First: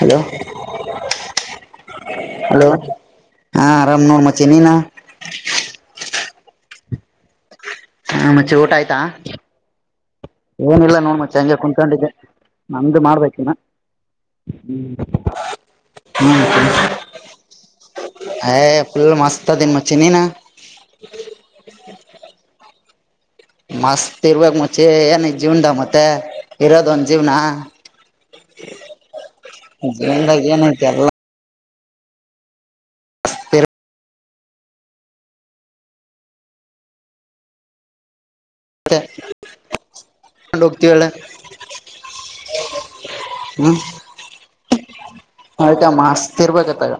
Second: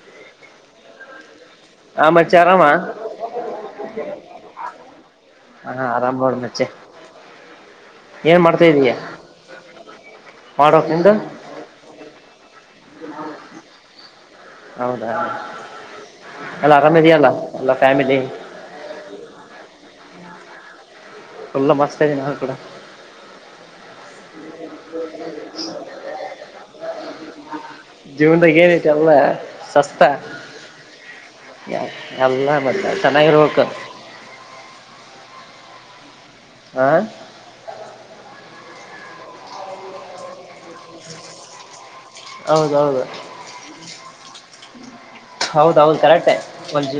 Hello ಆ ಮಚ್ಚೆ [inaudible] ಆರಾಮ ಹಲೋ ಹಾ ಆರಾಮ್ ನೋಡ್ ಮಚೆ ನೀನಾ ಹಾ ಆರಾಮ್ ನೋಡ್ ಮಚ್ಚೆ ಹಾ ಏನ್ ಮುಚ್ಚೆ ಮಾಡ್ತಾ ಊಟ ಇದೀಯ ಆಯ್ತಾ ಮಾಡ್ಬೇಕ್ ಏನಿಲ್ಲ ನಿಂದು ನೋಡ್ ಮುಚ್ಚೆ ಹಂಗೆ ಕುಂತ್ಕೊಂಡಿದ್ದೆ ನಂದು ಮಾಡ್ಬೇಕಿನ ಹೌದಾ ಎಲ್ಲ [unintelligible] ಆರಾಮ ಇದೆಯಲ್ಲ ಎಲ್ಲ ಫ್ಯಾಮಿಲಿ ಏ ಫುಲ್ ಮಸ್ತ್ ಅದಿನ್ [inaudible] [unintelligible] ಎಲ್ಲ ಮಸ್ತ ನ ಕೂಡ ಮಸ್ತ್ ಇರ್ಬೇಕಕ್ ಮುಚಿ ಏನ್ ಜೀವ್ನದ ಮತ್ತೆ ಇರೋದ ಒಂದ ಜೀವ್ನ ಜೀವದ ಏ ರಟ್ ಎಲ್ಲ ಸಸ್ತ ಜೀವನ್ದಾಗ ಏನೈತಿ ಎಲ್ಲ ಯ ಎಲ್ಲ ಮತ್ತ ಚೆನ್ನಾಗಿರ್ಬೇಕ ಆ [unintelligible] ಮತ್ತೆಂಡತಿಳ [unintelligible] ಹೌದೌದು ಆಯ್ತಾ ಹೌದೌದು ಕರೆಕ್ಟೆ ಮಸ್ತ್ ಇರ್ಬೇಕತ್ತಗ ಒಂದ್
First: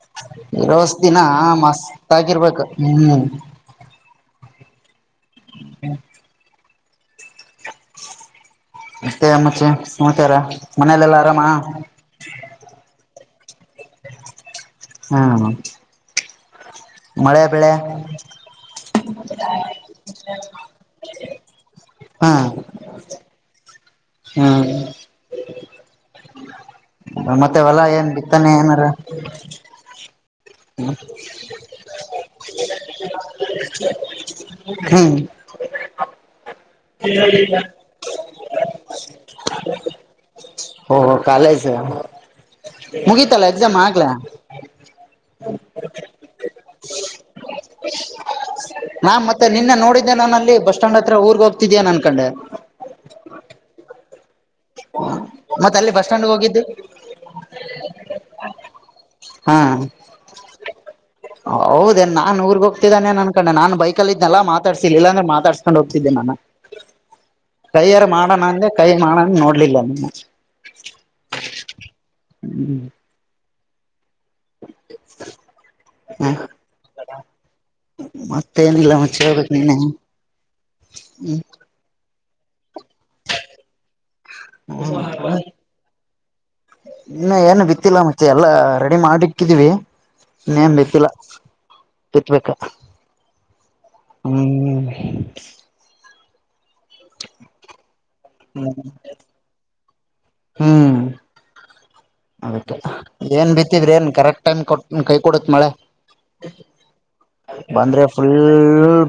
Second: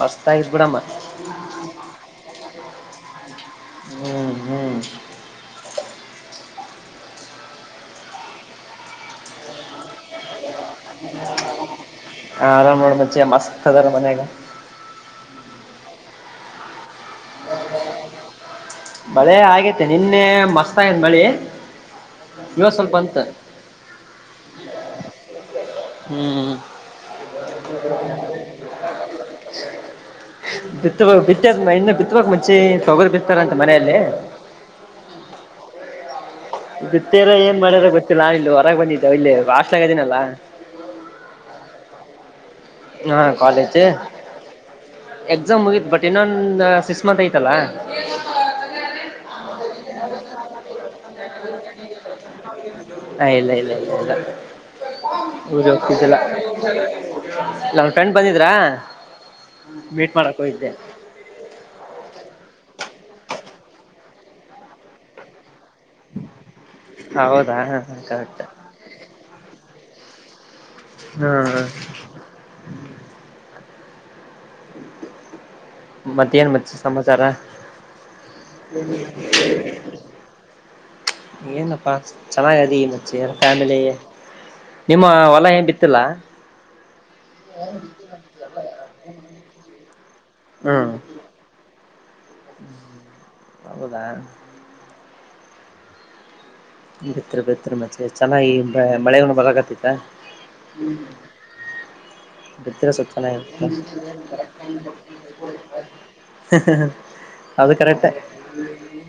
ಮಸ್ತ್ ಆಗಿದ್ ಬಿಡಮ್ಮ ಇರೋಷ್ಟ ದಿನ ಮಸ್ತ್ ಆಗಿರ್ಬೇಕು ಹ್ಮ್ ಹ್ಮ್ ಹ್ಮ್ ಹ್ಮ್ಮ ಮತ್ತೆ ಮಚ್ಚಾ ಏನ್ ಸಮಾಚಾರ ಮನೇಲೆಲ್ಲ ಆರಾಮ ಹಾ ಆರಾಮ [unintelligible] ಜಮ್ಮಸ್ ಅದರ ಮನೆಗ [unintelligible] [unintelligible] ಮಳೆ ಬೆಳೆ ಮಳೆ ಆಗೇತೆ ನಿನ್ನೆ ಮಸ್ತ್ ಆಗನ ಮಳಿ ಹ್ಮ್ ಇವ ಸ್ವಲ್ಪ ಬಂತು ಹ್ಮ್ ಹ್ಮ್ ಹ್ಮ ಮತ್ತೆ ಹೊಲ ಏನ್ ಬಿತ್ತಾನೆ ಏನಾರ ಬಿತ್ತ- ಬಿತ್ತದ ಇನ್ನು ಬಿತ್ತುವಕ್ ಮುಂಚೆ ತೊಗರ್ ಬಿತ್ತಾರಂತ ಮನೆಯಲ್ಲಿ [unintelligible] ಹಾ ಗತ್ತೇರ ಏನ್ ಮಾಡ್ಯಾರ ಗೊತ್ತಿಲ್ಲಾ ಇಲ್ಲಿ ಹೊರಗೆ ಬಂದಿದ್ದ ಇಲ್ಲಿ ಫಾಸ್ಟ್ ಆಗದೇನಲ್ಲಾ ಓಹೋ ಕಾಲೇಜ್ ಹಾ ಮುಗೀತಲ್ಲ ಎಕ್ಸಾಮ್ ಕಾಲೇಜ್ ಆಗ್ಲ ಎಕ್ಸಾಮ್ ಮುಗಿತ್ ಬಟ್ ಇನ್ನೊಂದ ಸಿಸ್ ಮಂತ್ ಐತಲ್ಲ ನಾ ಮತ್ತೆ ನಿನ್ನ ನೋಡಿದ್ದೆ ನಾನು ಅಲ್ಲಿ ಬಸ್ ಸ್ಟ್ಯಾಂಡ್ ಹತ್ರ ಊರ್ಗ್ ಹೋಗ್ತಿದ್ಯನ್ ಅನ್ಕೊಂಡೆ ಇಲ್ಲ- ಇಲ್ಲ -ಇಲ್ಲ- ಇಲ್ಲ [unintelligible] ಮತ್ತ ಜಲ- ಅಲ್ಲಿ ಬಸ್ ಜಲ್ಲ ಸ್ಟ್ಯಾಂಡ್ ಹೋಗಿದ್ದು ನಮ್ಮ ಫ್ರೆಂಡ್ ಬಂದಿದ್ರಾ ಹಾ ಮೀಟ್ ಮಾಡಕ್ ಹೋಗಿದ್ದೆ [unintelligible] ತಾನೆ ನ ಅನ್ಕಂಡ ನನ್ ಬೈಕಲಿ ಇದ್ನಲ ಮಾತಾಡ್ಸಿಲ್ ಇಲಂದ್ರೆ ಮಾತಾಡ್ [unintelligible] ಕೊಂಡು ಹೋಗ್ತಿದ್ದೆ ನಾನ ಹೌದಾ ಕೈಯಾರ ಕರೆಕ್ಟ್ ಮಾಡೋಣ ಅಂದೆ ಕೈ ಮಾಡೋಣ ನೋಡಿ [unintelligible] ಹ್ಮ ಹ ಹ ಮತ್ತೇನ್ ಮಚಿ ಸಮಾಚಾರ. ಮತ್ತೇನಿಲ್ಲ ಏನಿಲ್ಲ ಮಚ್ಚಿ ನೀನೇ ನೀನೆ ಹೇಳ್ಬೇಕು. ಏನಪ್ಪಾ ಚೆನ್ನಾಗದಿ ಮಚ್ಚಿ ಫ್ಯಾಮಿಲಿ ನಿಮ್ಮ [unintelligible] ಹೊಲ ಏನ್ ಬಿತ್ತಿಲ್ಲ ಇನ ಏನು ಬಿತ್ತಿಲ್ಲ ಮಚಿ ಎಲ್ಲಾ ರೆಡಿ ಮಾಡಿಕ್ಕಿದೀವಿ ಇನ್ನೇನ್ ಹ್ಮ್ ಬಿತ್ತಿಲ್ಲ ಬಿತ್ಬೇಕ ಹೌದಾ ಹ್ಮ್. ಬಿತ್ತರಿ ಬಿತ್ತರಿ ಮಚಿ ಅಲ್ಲ ಈ ಮಳೆನ ಬರಕತಿತ್ತ ಹ್ಮ್. ಅದಕ್ಕೆ ಬಿತ್ರೆ ಏನ್ ಸ್ವಲ್ಪಚೆನಾಗಿರ್ತಿತ ಬಿತ್ತಿದ್ರಿ ಏನ್ ಕರೆಕ್ಟ್ ಟೈಮ್ ಕೊಟ್ ಕೈ ಕೊಡುತ್ ಮಳೆ ಹ ಹ ಹ ಬಂದ್ರೆ ಫುಲ್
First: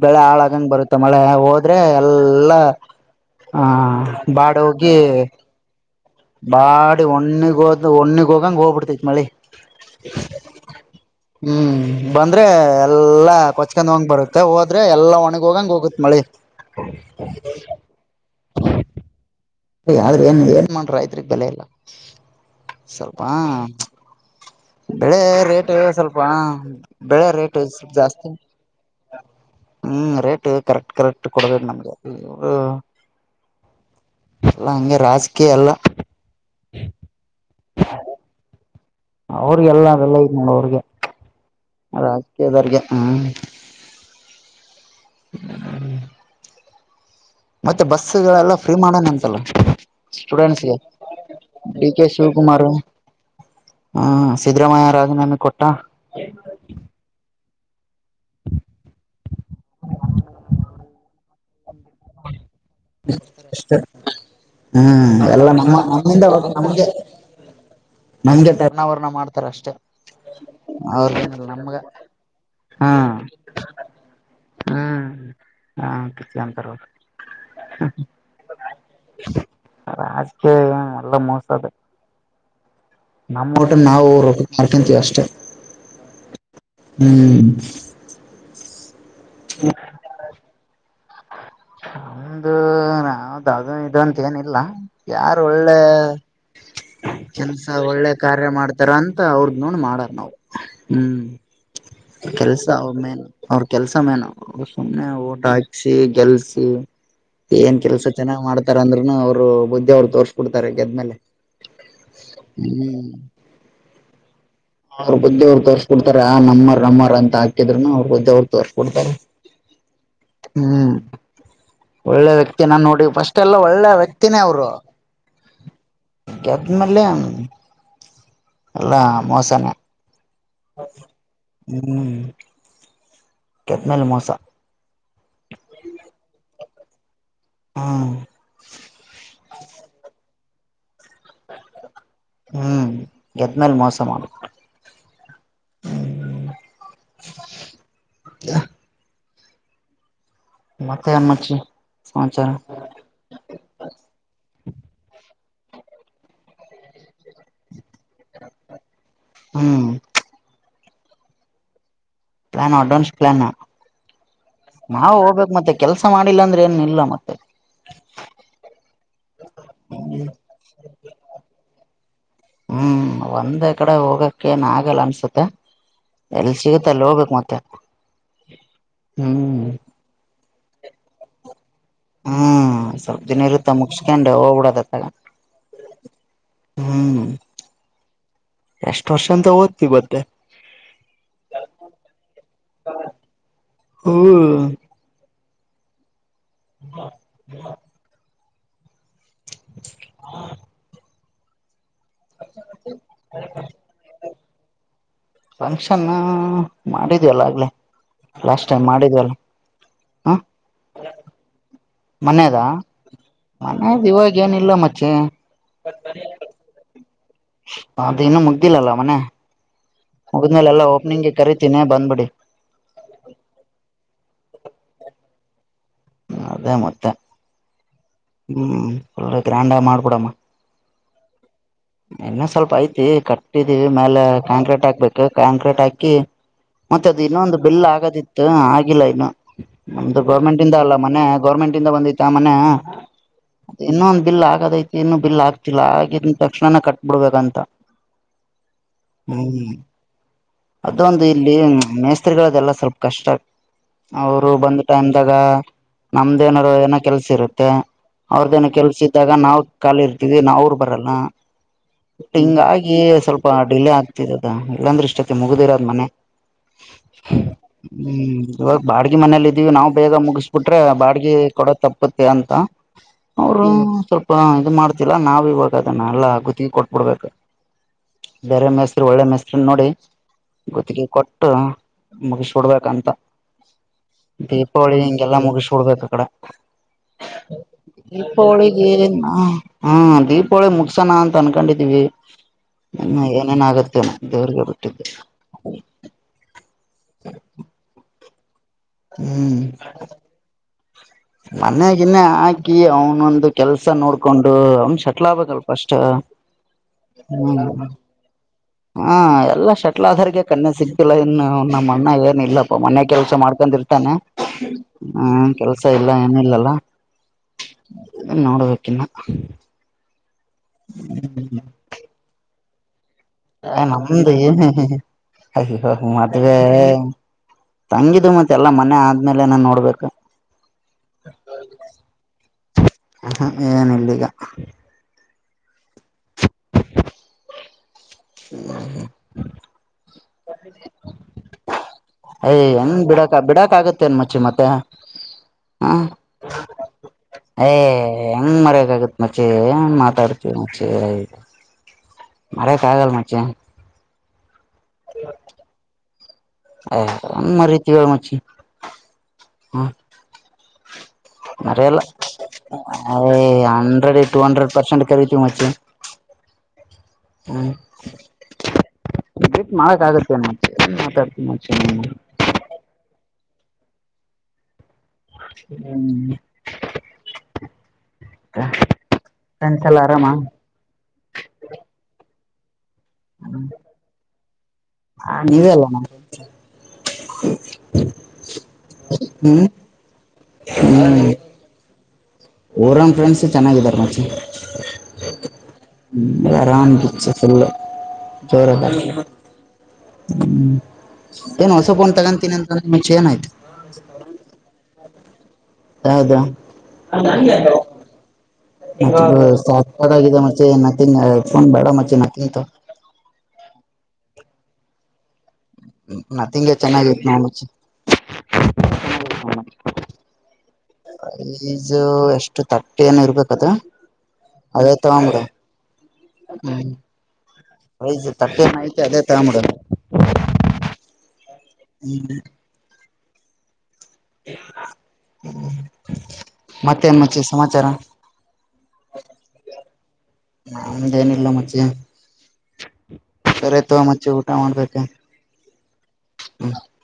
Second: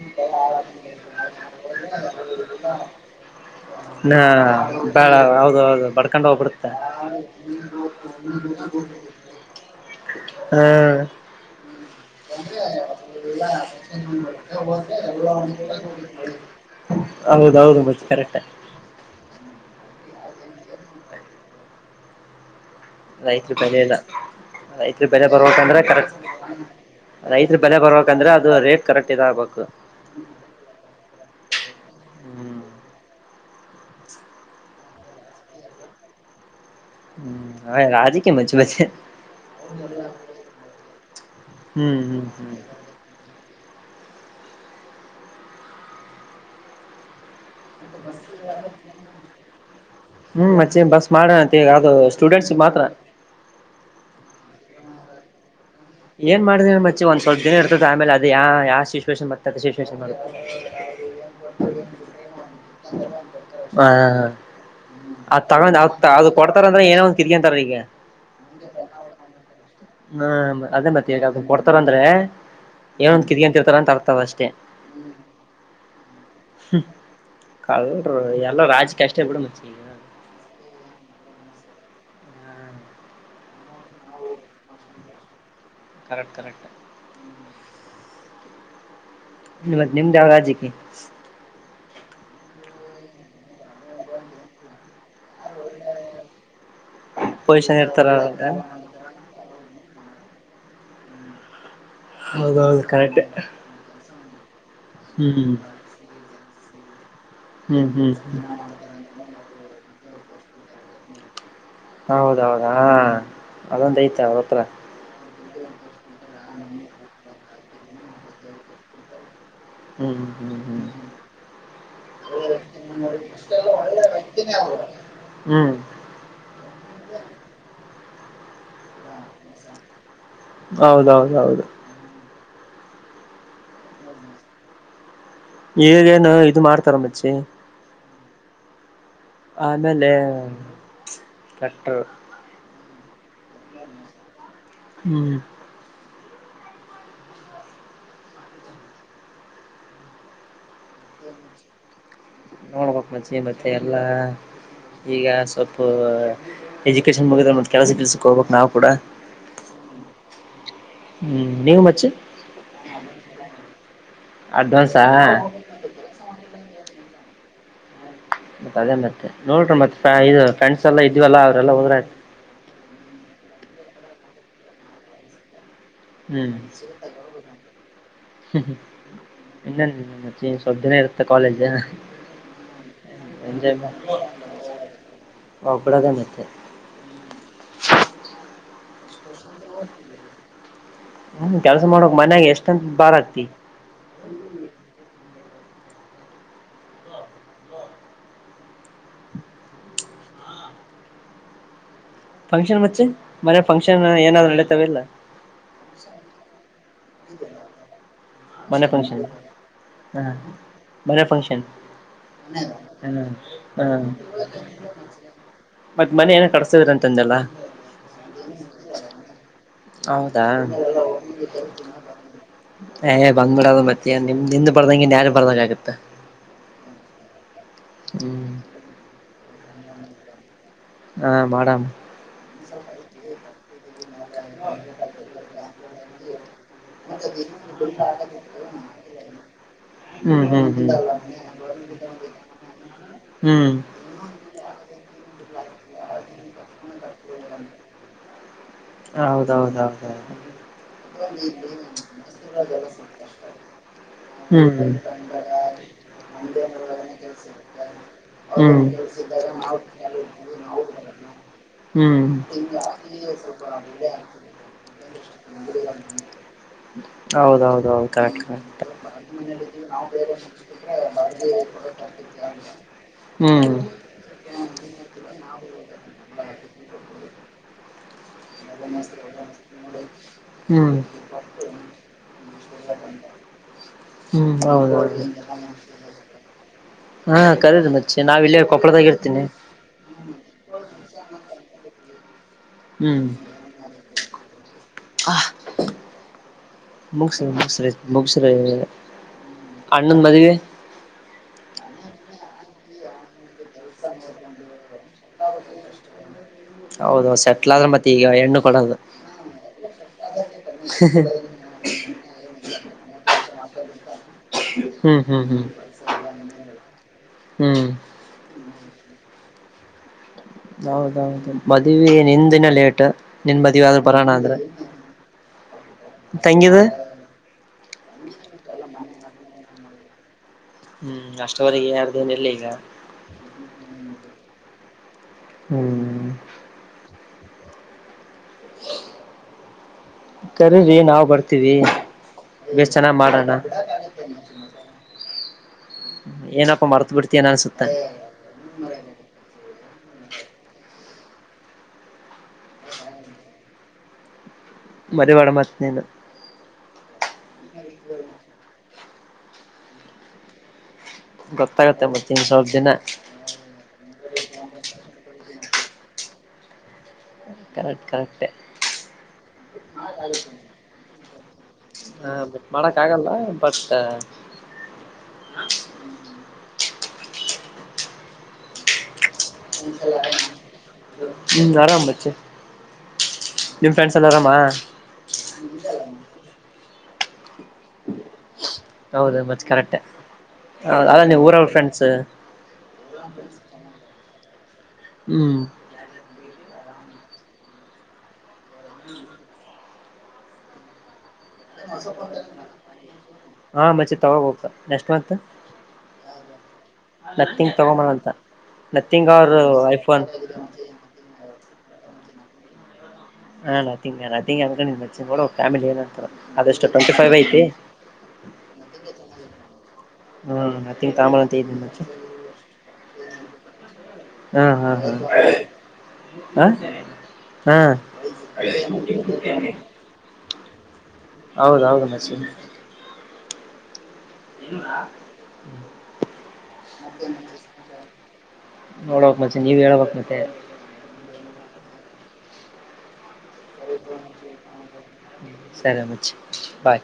ಬೆಳೆ ಹಾಳಾಗಂಗ್ ಬರತ್ತ ಮಳೆ ಹೋದ್ರೆ ಎಲ್ಲಾ ಹ ಹಾ ಬಾಡ ಹೋಗಿ ಬಳ ಹೌದು ಹೌದು ಬಡ ಬಾಡಿ ಒಣ್ಣಿಗ್ ಹೋದ್ ಒಣಿಗ್ ಹೋಗಂಗ ಹೋಗ್ಬಿಡ್ತೇತ್ ಮಳಿ ಹಾ ಹ್ಮ್ ಬಂದ್ರೆ ಎಲ್ಲಾ ಕೊಚ್ಕೊಂಡ ಹಂಗ ಬರುತ್ತ ಹೋದ್ರೆ ಎಲ್ಲಾ ಒಣಿಗ ಹೋಗಂಗ ಹೋಗತ್ ಮಳಿ ಹೌದೌದು ಮತ್ತ್ ಕರೆಕ್ಟ್ ಆದ್ರೆ ಏನ್ ಏನ್ ಮಾಡ್ರ ಆಯ್ರಿ ಬೆಲೆ ಎಲ್ಲ ಸ್ವಲ್ಪ ರೈತರ ಬೆಲೆ ಇಲ್ಲ ರೈತರ ಬೆಳೆ ಬೆಲೆ ರೇಟ್ ಬರ್ಬೇಕಂದ್ರೆ ಕರೆಕ್ಟ್ ಸ್ವಲ್ಪ ಬೆಳೆ ರೈತರ ರೇಟ್ ಬೆಲೆ ಬರ್ಬೇಕಂದ್ರೆ ಜಾಸ್ತಿ ಅದು ರೇಟ್ ಕರೆಕ್ಟ್ ಇದಾಗಬೇಕು ಹ್ಮ್ ರೇಟ್ ಕರೆಕ್ಟ್ ಕರೆಕ್ಟ್ ಕೊಡ್ಬೇಡಿ ನಮ್ಗೆ ಹ್ಮ್ ಎಲ್ಲ ಹಂಗೆ ರಾಜಕೀಯ ಎಲ್ಲ ಹ್ಮ ಹ ರಾಜಿ ಕೆ ಮಜು ಬಜ ಅವ್ರಿಗೆಲ್ಲ ಅದೆಲ್ಲ ಇದನ ಅವ್ರಿಗೆ ಹ್ಮ್ ಹ್ಮ್ ಹ್ಮ್ ರಾಜಕೀಯದವರ್ಗೆ ಹ್ಮ್ [inaudible] ಮತ್ತೆ ಬಸ್ಗಳೆಲ್ಲ ಫ್ರೀ ಮಾಡನಂತಲಾ ಹ್ಮ್ ಸ್ಟೂಡೆಂಟ್ಸ್ಗೆ ಮಚ್ಚಿ ಬಸ್ ಮಾಡೋಣಂತ ಈಗ ಡಿ ಅದು ಕೆ ಸ್ಟೂಡೆಂಟ್ಸ್ ಶಿವಕುಮಾರ್ ಮಾತ್ರ ಹ ಸಿದ್ದರಾಮಯ್ಯ. [unintelligible] ಏನ್ ಮಾಡಿದೇನ್ ಮಚ್ಚಿ ಒಂದ್ ಸ್ವಲ್ಪ ಇದ ಇರ್ತದ ಆಮೇಲೆ ಅದ ಯಾ ಯಾವ ಸಿಚುವೇಶನ್ ಬರ್ತದೆ ಸಿಚುವೇಶನ್ ಮಾಡ. ಅಷ್ಟೇ ಹ ಹ್ಮ್ ಅದ ಎಲ್ಲ ನಮ್ಮ ತಗೊಂಡ ಅ ನಮ್ಮಿಂದ ಅದು ಕೊಡ್ತಾರ ಅಂದ್ರ ಏನೋ ಒಂದ ಕಿತ್ಕೊಂತರ ಈಗೆ. ಹಂಗೆ ಟರ್ನಾವರ್ನ್ ಮಾಡ್ತಾರ. ಅಷ್ಟೇ ಹ್ಮ ಅದೇ ಮತ್ತೆ ಅವ್ರಗೇನಿಲ್ಲ ನಮ್ಗ ಕೊಡ್ತಾರ ಅಂದ್ರೆ ಹಾ ಏನೊಂದ ಕಿಕೆಂತಿರ್ತಾರೆ ಅಂತ ಅರ್ಥ ಅದ್ ಅಷ್ಟೇ ಹ್ಮ್ ಹಾ ಕಿತ್ಕಂತಾರ ಹ್ಮ್ ಕಳ್ರು ಎಲ್ಲ ರಾಜಕೀಯ ಅಷ್ಟೇ ಬಿಡ ಮಚ್ಚಿ. ರಾಜಕೀಯ ನಮ್ಮ ಊಟದ್ ನಾವು ರೊಟ್ಟಿ ಮಾಡ್ಕೊಂಡ್ತೀವಿ ಅಷ್ಟೆ. ಕರೆಕ್ಟ್ ಕರೆಕ್ಟ್ ಇವ್ತ್ ನಿಮ್ದ್ಯಾವ್ ರಾಜಿಕಿ? ನಮ್ದು ನಾವ್ದ ಅದು ಇದು ಅಂತ ಏನಿಲ್ಲ ಯಾರು ಒಳ್ಳೆ ಕೆಲ್ಸ ಪೊಸಿಷನ್ ಇರ್ತಾರ ಒಳ್ಳೆ ಕಾರ್ಯ ಮಾಡ್ತಾರ ಅಂತ ಅವ್ರದ ನೋಡ್ ಮಾಡ. ಹ್ಮ್ ಕೆಲ್ಸ ಹೌದೌದು ಅವ್ರ ಕರೆಕ್ಟ್ ಮೇನು ಅವ್ರ ಕೆಲ್ಸ ಮೇನು. ಹ ಒಬ್ನೇ ವೋಟ್ ಹ್ಮ್ ಹಾಕ್ಸಿ ಗೆಲ್ಸ್ ಹ್ಮ್ ಏನ್ ಹ್ಮ್ ಕೆಲ್ಸ ಹ್ಮ್ ಚೆನ್ನಾಗ್ ಮಾಡ್ತಾರ ಅಂದ್ರರುನು ಅವರು ಬುದ್ಧಿ ಅವರ್. ತೋರ್ಸಿ ಕೊಡ್ತಾರೆ ಗೆದ್ಮೇಲೆ. ಹೌದೌದಾ ಹ್ಮ್ ಅದೊಂದ ಐತೆ ಅವ್ರ ಹತ್ರ ಅವ್ರ್ ಬುದ್ದಿ ಅವ್ರ್ ತೋರ್ಸ್ಕೊಡ್ತಾರೆ ಆ ನಮ್ಮರ್ ನಮ್ಮರ್ ಅಂತ ಹಾಕ್. ಇದ್ರೂನು ಅವರ್ ಅವ್ರ ಬುದ್ದಿ ಅವ್ರು ತೋರ್ಸಿ ಕೊಡ್ತಾರೆ. ಹ್ಮ್ ಹ್ಮ್ ಹ್ಮ್ ಹ್ಮ್ ಹ್ಮ ಒಳ್ಳೆ ವ್ಯಕ್ತಿನ ನೋಡಿ ಫಸ್ಟ್ ಎಲ್ಲ ಒಳ್ಳೆ ವ್ಯಕ್ತಿನೇ ಅವರು. ಹ್ಮ್ ಗೆದ್ ಮಲ್ಲೆ. ಎಲ್ಲಾ ಮೋಸನೆ. ಹೌದೌದೌದು ಹ್ಮ್ ಗೆದ್ದ ಮೆಲೆ ಮೋಸ. ಈಗೇನು ಇದು ಮಾಡ್ತಾರ ಮಚ್ಚಿ. ಹ್ಮ ಆಮೇಲೆ ಕಟ್ರು ಹ್ಮ್ ಮೇಲ್ ಮೋಸ ಮಾಡ. ಹ್ಮ್ [unintelligible] ಮತ್ತೆ ಅಮ್ಮಚಿ ನೋಡ್ಬಕ್ ಮಚ್ಚಿ ಮತ್ತೆ ಎಲ್ಲಾ ಈಗ ಪ್ ಎಜುಕೇಶನ್ ಮುಗದ. ಕೆಲಸ ಗಿಲ್ಸಕ್ ಹೋಗ್ಬೇಕ್ ನಾವು ಕೂಡ. ಹ್ಮ್ ಹ್ಮ್ ನೀವು ಮಚ್ಚಿ? ಪ್ಲಾನ್ ಅಡ್ವಾನ್ಸ್ ಪ್ಲಾನ್ ಅಡ್ವಾನ್ಸಾ ನಾವ ಹೋಗ್ಬೇಕ್ ಮತ್ತೆ ಕೆಲ್ಸ ಮಾಡಿಲ್ಲ ಅಂದ್ರೆ ಏನ್ ಇಲ್ಲ ಮತ್ತೆ. ಅದೇ ಮತ್ತ್ ನೋಡ್ರಿ ಮತ್ತ ಪಃ ಇದ ಫ್ರೆಂಡ್ಸ್ ಎಲ್ಲ ಇದ್ವಲ್ಲ ಅವ್ರೆಲ್ಲ ಹೋದ್ರೆ ಆಯ್ತ್. ಹ್ಮ್ ಒಂದೇ ಕಡೆ ಹೋಗಕ್ಕ ಏನ್ ಆಗಲ್ಲ ಅನ್ಸತ್ತೆ. ಎಲ್ಲಿ ಹ್ಮ್ ಸಿಗುತ್ತ ಅಲ್ಲ ಹೋಗ್ಬೇಕು ಮತ್ತೆ. ಹ್ಮ್ ಇನ್ನೊಂದು ಸ್ವಲ್ಪ್ ದಿನಾ ಇರುತ್ತೆ ಕಾಲೇಜು. ಹ್ಮ್ ಸ್ವಲ್ಪ ದಿನ ಇರುತ್ತ ಮುಗಿಸಿಕೊಂಡು ಹೋಗ್ಬಿಡದು ಅತ್ತಾಗ ಹೋಗ್ಬಿಡೋದ ಮತ್ತೆ ಹ್ಮ್.. ಎಷ್ಟ್ ವರ್ಷ? ಅಂತ ಓದ್ತಿವಿ ಮತ್ತೆ ಹ್ಮ ಕೆಲ್ಸ ಮಾಡಕ್ ಮನ್ಯಾಗ ಎಷ್ಟಂತ ಬಾರ್ ಆಗ್ತಿ? ಹ್ಮ್ [unintelligible] ಹಾ ಫಂಕ್ಷನ್ ಮಚ್ಚಿ ಮನೆ ಫಂಕ್ಷನ್ ಏನಾದ್ರು ನಡೀತವ ಇಲ್ಲ? ಫಂಕ್ಷನ್ನ. ಮಾಡಿದೆ ಅಲ್ಲ ಆಗಲೇ. ಮನೆ ಫಂಕ್ಷನ್ ಹ ಮನೆ ಫಂಕ್ಷನ್ ಮನೆದಾ ಮನ್ಯಾಗ ಹ್ಮ್ ಇವಾಗ ಏನಿಲ್ಲ ಮಚ್ಚಿ ಮತ್ತ್ ಮನೆ ಏನೋ ಕಟ್ಟಸ್ತೀದೀರ್ ಅಂತ. ಅದು ಇನ್ನು ಮುಗ್ದಿಲ್ಲಲ್ಲ ಮನೆ. ಹೌದಾ ಮುಗಿದ್ಮೇಲೆ ಎಲ್ಲಾ ಓಪನಿಂಗ್ಗೆ ಕರಿತೀನಿ ಬಂದ್ಬಿಡಿ ಏ ಬನ್ಬಿಡೋದು ಮತ್ತೆ ಅ ನಿಮ್ ನಿಮ್ದ ಬರ್ದಂಗ ಇನ್ನ್ ಯಾರ್ದ ಬರ್ದಂಗಾಗಿತ್ತ್. ಹ್ಮ ಅದೇ ಮತ್ತೆ ಹ್ಮ್ ಫುಲ್ ಗ್ರ್ಯಾಂಡ್ ಆಗಿ ಮಾಡ್ ಬಿಡಮ. ಹಾ ಮಾಡಮ್ ಇನ್ನ ಸ್ವಲ್ಪ ಐತಿ ಕಟ್ಟಿದೀವಿ ಮೇಲೆ ಕಾಂಕ್ರೀಟ್ ಹಾಕ್ಬೇಕು ಕಾಂಕ್ರೀಟ್ ಹಾಕೀ ಹಾಕಿ ಮತ್ತೆ ಅದು ಇನ್ನೊಂದು ಬಿಲ್ ಆಗದಿತ್ತು ಆಗಿಲ್ಲ ಇನ್ನು ನಮ್ದು ಹ್ಮ್ ಗೌರ್ಮೆಂಟ್ ಹ್ಮ್ ಇಂದ ಅಲ್ಲ ಮನೆ ಗೌರ್ಮೆಂಟ್ ಇಂದ ಬಂದತ್ತ ಆ ಮನೆ ಹ್ಮ್ ಹ್ಮ್ ಇನ್ನೊ ಒಂದು ಬಿಲ್ ಆಗದೈತಿ ಇನ್ನುೂ ಬಿಲ್ ಆಗ್ತಿಲ್ಲ ಆಗಿದ ತಕ್ಷಣನ ಕಟ್ಬಿಡ್ಬೇಕಂತ ಹ್ಮ ಹೌದೌದೌದೌದು ಅದೊಂದು ಇಲ್ಲಿ ಈ ಮೇಸ್ತ್ರಿಗಳದೆಲ್ಲ ಸ್ವಲ್ಪ ಕಷ್ಟ ಅವರು ಬಂದ ಹ್ಮ್ ಟೈಮದಾಗ ನಮ್ದ ಏನರು ಏನೋ ಕೆಲ್ಸ ಇರುತ್ತೆ ಹ್ಮ್ ಅವ್ರದ ಹ್ಮ್ ಏನೋ ಕೆಲ್ಸ ಇದ್ದಾಗ ನಾವು ಖಾಲಿ ಇರ್ತವಿ ಅವರು ಬರಲ್ಲ. ಬಟ್ ಹ್ಮ್ ಹಿಂಗಾಗಿ ಸ್ವಲ್ಪ ಡಿಲೇ ಆಗ್ತಿರೋದು ಇಲ್ಲಾಂದ್ರೆ ಇಷ್ಟಕ್ಕೆ ಮುಗ್ದಿರೋದು ಮನೆ. ಹೌದೌದೌದು ಹ್ಮ್ ಕರೆಕ್ಟ್ ಇವಾಗ ಕರೆಕ್ಟ್ ಬಾಡಗೆ ಮನೇಲಿ ಇದೀವಿ ನಾವು ಬೇಗ ಮುಗಿಸ್ಬಿಟ್ರೆ ಬಾಡಿಗೆ ಕೊಡೋ ತಪ್ಪತ್ತೆ ಅಂತ ಅವರು ಹ್ಮ್ ಸ್ವಲ್ಪ, ಹ್ಮ್ ಇದು ಮಾಡ್ತಿಲ್ಲ ನಾವ ಇವಾಗ ಅದನ್ನ ಅ ಗುತ್ತಿಗೆ ಕೊಟ್ಟು ಬಿಡ್ಬೇಕು ಬೇರೆ ಮೇಸ್ತ್ರು ಒಳ್ಳೆ ಮೇಸ್ತ್ರಿ ನೋಡಿ ಹ್ಮ್ ಗುತ್ತಿಗೆ ಕೊಟ್ಟು ಮುಗಿಷ್ ಬಿಡ್ಬೇಕು ಅಂತ ಹ್ಮ್ ದೀಪಾವಳಿ ಹೌದೌದು ಹಿಂಗೆಲ್ಲಾ ಮುಗಿಷ್ ಬಿಡ್ಬೇಕ್ ಅ ಕಡೆ ಹಾ ಕರೀರಿ ಮಚ್ಚಿ ನಾವ್ ಇಲ್ಲೇ ದೀಪಾವಳಿಗೆ ಕೊಪ್ಪಳದಾಗ ಇರ್ತೀನಿ ಹಾ ದೀಪಾವಳಿ ಮುಗಿಸಿಕೊಂಡ್ ಅಂತ ಅನ್ಕಂಡಿದ್ವಿ. ಎ [unintelligible] ಇನ್ನ ಹ್ಮ್ ಏನೇನ್ ಆಗತ್ತೇನೆ ದೇವ್ರಿಗೆ ಬಿಟ್ [inaudible] ಮುಗ್ಸ ಮುಗ್ಸ ಮುಗ್ಸರಿ ಹ್ಮ್ ಲಗ್ನ ಗಿಗ್ನಾ ಆಗ್ ಕೀ ಆವ್ನು ನಂದೆ ಫಸ್ಟ್ [unintelligible] ಹೌದ ಸೆಟ್ಲ್ ಹ್ಮ್ ಆದ್ರೆ ಮತ್ತೆ ಈಗ ಹೆಣ್ಣು ಕೊಡೋದು ಹಾ ಎಲ್ಲಾ ಶಟ್ಲ್ ಆಧಾರ್ಗೆ ಕಣ್ಣೆ ಸಿಗ್ತಿಲ್ಲ ಇನ್ನು ನಮ್ಮ ಅಣ್ಣ ಏಲ್ ಇಲ್ಲಪ್ಪ ಮನೆ ಕೆಲ್ಸ ಮಾಡ್ಕಿರ್ತಾನೆ ಹ್ಮ್ ಕೆಲ್ಸ ಇಲ್ಲ ಏನ ಇಲ್ಲಲ್ಲ ಹ್ಮ್ ನೋಡ್ಬೇಕ್ ಕೀನ್ನ ಹೌದೌದು ಮದುವೆ ನಿಂದಿನ ಲೇಟ್ ಟಾ ಏ ನಮ್ದ ಏನ್ ಅಯ್ಯ ಮದ್ವೆ ತಂಗಿದ ತಂಗಿದು ಮತ್ತೆ ಎಲ್ಲಾ ಮನೆ ಆದ್ಮೇಲೆ ನಾನ್ ನೋಡ್ಬೇಕು ಹ್ಮ್ ಅಷ್ಟವರೆಗೆ ಯಾರ್ದೇನ ಇಲ್ಲ ಈಗ [inaudible] ಏನ್ ಇಲ್ಲಿಗ ಹ್ಮ್ ಕರಿರಿ ನಾವು ಬರ್ತೀವಿ ಯ ಬೇಸ್ ಹೆಂಗ್ ಚೆನ್ನಾಗ್ ಬಿಡಕ ಮಾಡೋಣ ಬಿಡಾಕ್ ಆಗತ್ತೇನ್ ಮಚಿ ಮತ್ತೆ ಹ ಏನಪ್ಪಾ ಮರ್ತ್ ಬಿಡ್ತೀನ ಯ ಅನ್ಸುತ್ತೆ ಹೆಂಗ್ ಮರ್ಯಕ್ ಆಗತ್ ಮಚಿ ಹೆಂಗ ಮಾತಾಡ್ತಿವಿ ಮಚಿ ಮರಿಯಾಕ್ ಆಗಲ್ಲ ಮಚ್ಚಿ ಮರಿಬೇಡ ಮತ್ ನೀನು ಏ ಎಂಗ್ ಮರಿತಿವ್ ಹೇಳ್ ಮಚ್ಚಿ ಹ್ಮ್ ಮರೆಯಲ್ಲ ಗೊತ್ತಾಗತ್ತೆ ಮತ್ತ ಇನ್ ಸ್ವಲ್ಪ ದಿನ ಹಂಡ್ರೆಡ್ಕ ಟು ಹಂಡ್ರೆಡ್ ಪರ್ಸೆಂಟ್ ಕರೀತಿವಿ ಮಚ್ಚಿ ಹ್ಮ್ ಕರೆಕ್ಟ್ ಕರೆಕ್ಟೇ ಬಿಟ್ ಮಾಡಕ್ [unintelligible] ಆಗತ್ತೇನ್ ಮಚ್ಚಿ ಏನ್ ಮಾತಾಡ್ತಿ ಮಚ್ಚಿ ನೀನು ಹ ಮಾಡಕ್ ಆಗಲ್ಲ ಫಸ್ಟ [inaudible] ಹ ಹು ಆರಾಮ್ ಮಚ್ಚಿ. ಹಾ ನೀವೇ ಅಲ್ವಾ ಹ್ಮ ಹೌದು ಮತ್ ಕರೆಕ್ಟ್. ಅಲ್ಲ ನೀ ಊರವ್ರ ಫ್ರೆಂಡ್ಸ್? ಓರನ್ ಫ್ರೆಂಡ್ಸ್ ಚೆನ್ನಾಗಿದ್ದಾರ ಮಚ್ಚಿ. ಹ್ಮ್ ರಾಮ್ [unintelligible] ಫುಲ್ಲು ಜೋರದಾ ಹ್ಮ್ ಏನ್ ಹೊಸ ಫೋನ್ ತಗೊಂತೀನಿ ಅಂತ ಮುಂಚೆ ಏನಾಯ್ತು ಹಾ ಮಚೆ ತಗೋಬೇಕು ನೆಕ್ಸ್ಟ್ ಮಂತ್ ಯಾವ್ದ ಅದ ಹಂಗೆ ನಥಿಂಗ್ ತಗೊಂಬರ ಅಂತ ಮಚ್ಚಾ ನಥಿಂಗ್ ಇದು ಅವರ್ ಐಫೋನ್ ಸಕ್ಕತ್ತಾಗಿ ಇದೆ ಮಚ್ಚಾ ಏನ್ ನಥಿಂಗ್ ಐಫೋನ್ ಬೆಡ್ ಮಚ್ ಜನ ತಿಂತ ಹಾ ನತ್ತೀಂಗ ನತ್ತಿಂಗ್ ಅಂದ್ರೆ [unintelligible] ಫ್ಯಾಮಿಲೀ ಏನ್ ಅಂತಾರೋ ನಥಿಂಗೆ ಅದಷ್ಟು ಟ್ವೆಂಟಿ ಚೆನ್ನಾಗಿತ್ತು ಫೈವ್ ನಾವು ಆಯ್ತೀ. ಮಚ್ಚಿ ಹ್ಮ್ ನಥಿಂಗ್ ತಗೊಂಬರ ಅಂತ ಇದ್ದೀನಿ ಪ್ರೈಜು ಮಚ್ಚಿ ಎಷ್ಟು ತಟ್ಟಿ ಏನೋ ಇರ್ಬೇಕು. ಕಥ ಹಾ ಹಾ ಹಾ ಹ್ಮ್ ಆ ಪ್ರೈಸ್ ತರ್ಟಿ ಹಾ ಏನೋ ಐತೆ ಅದೇ ತಗೊಂಬಿಡು ಹೌದೌದು ಮಸ ಹ್ಮ್ ಮತ್ತೇನ್ ಮಚ್ಚಿ ಸಮಾಚಾರ ನೋಡ್ಬೇಕ್ ಮಚ್ಚಿ ನೀವ್ ಹೇಳ್ಬೇಕ್ ಮತ್ತೆ. [inaudible] ಸರೆ ತೋ ಮಚ್ಚಿ ಊಟ ಮಾಡ್ಬೇಕು ಸರಿ ಮಚ್ ಬಾಯ್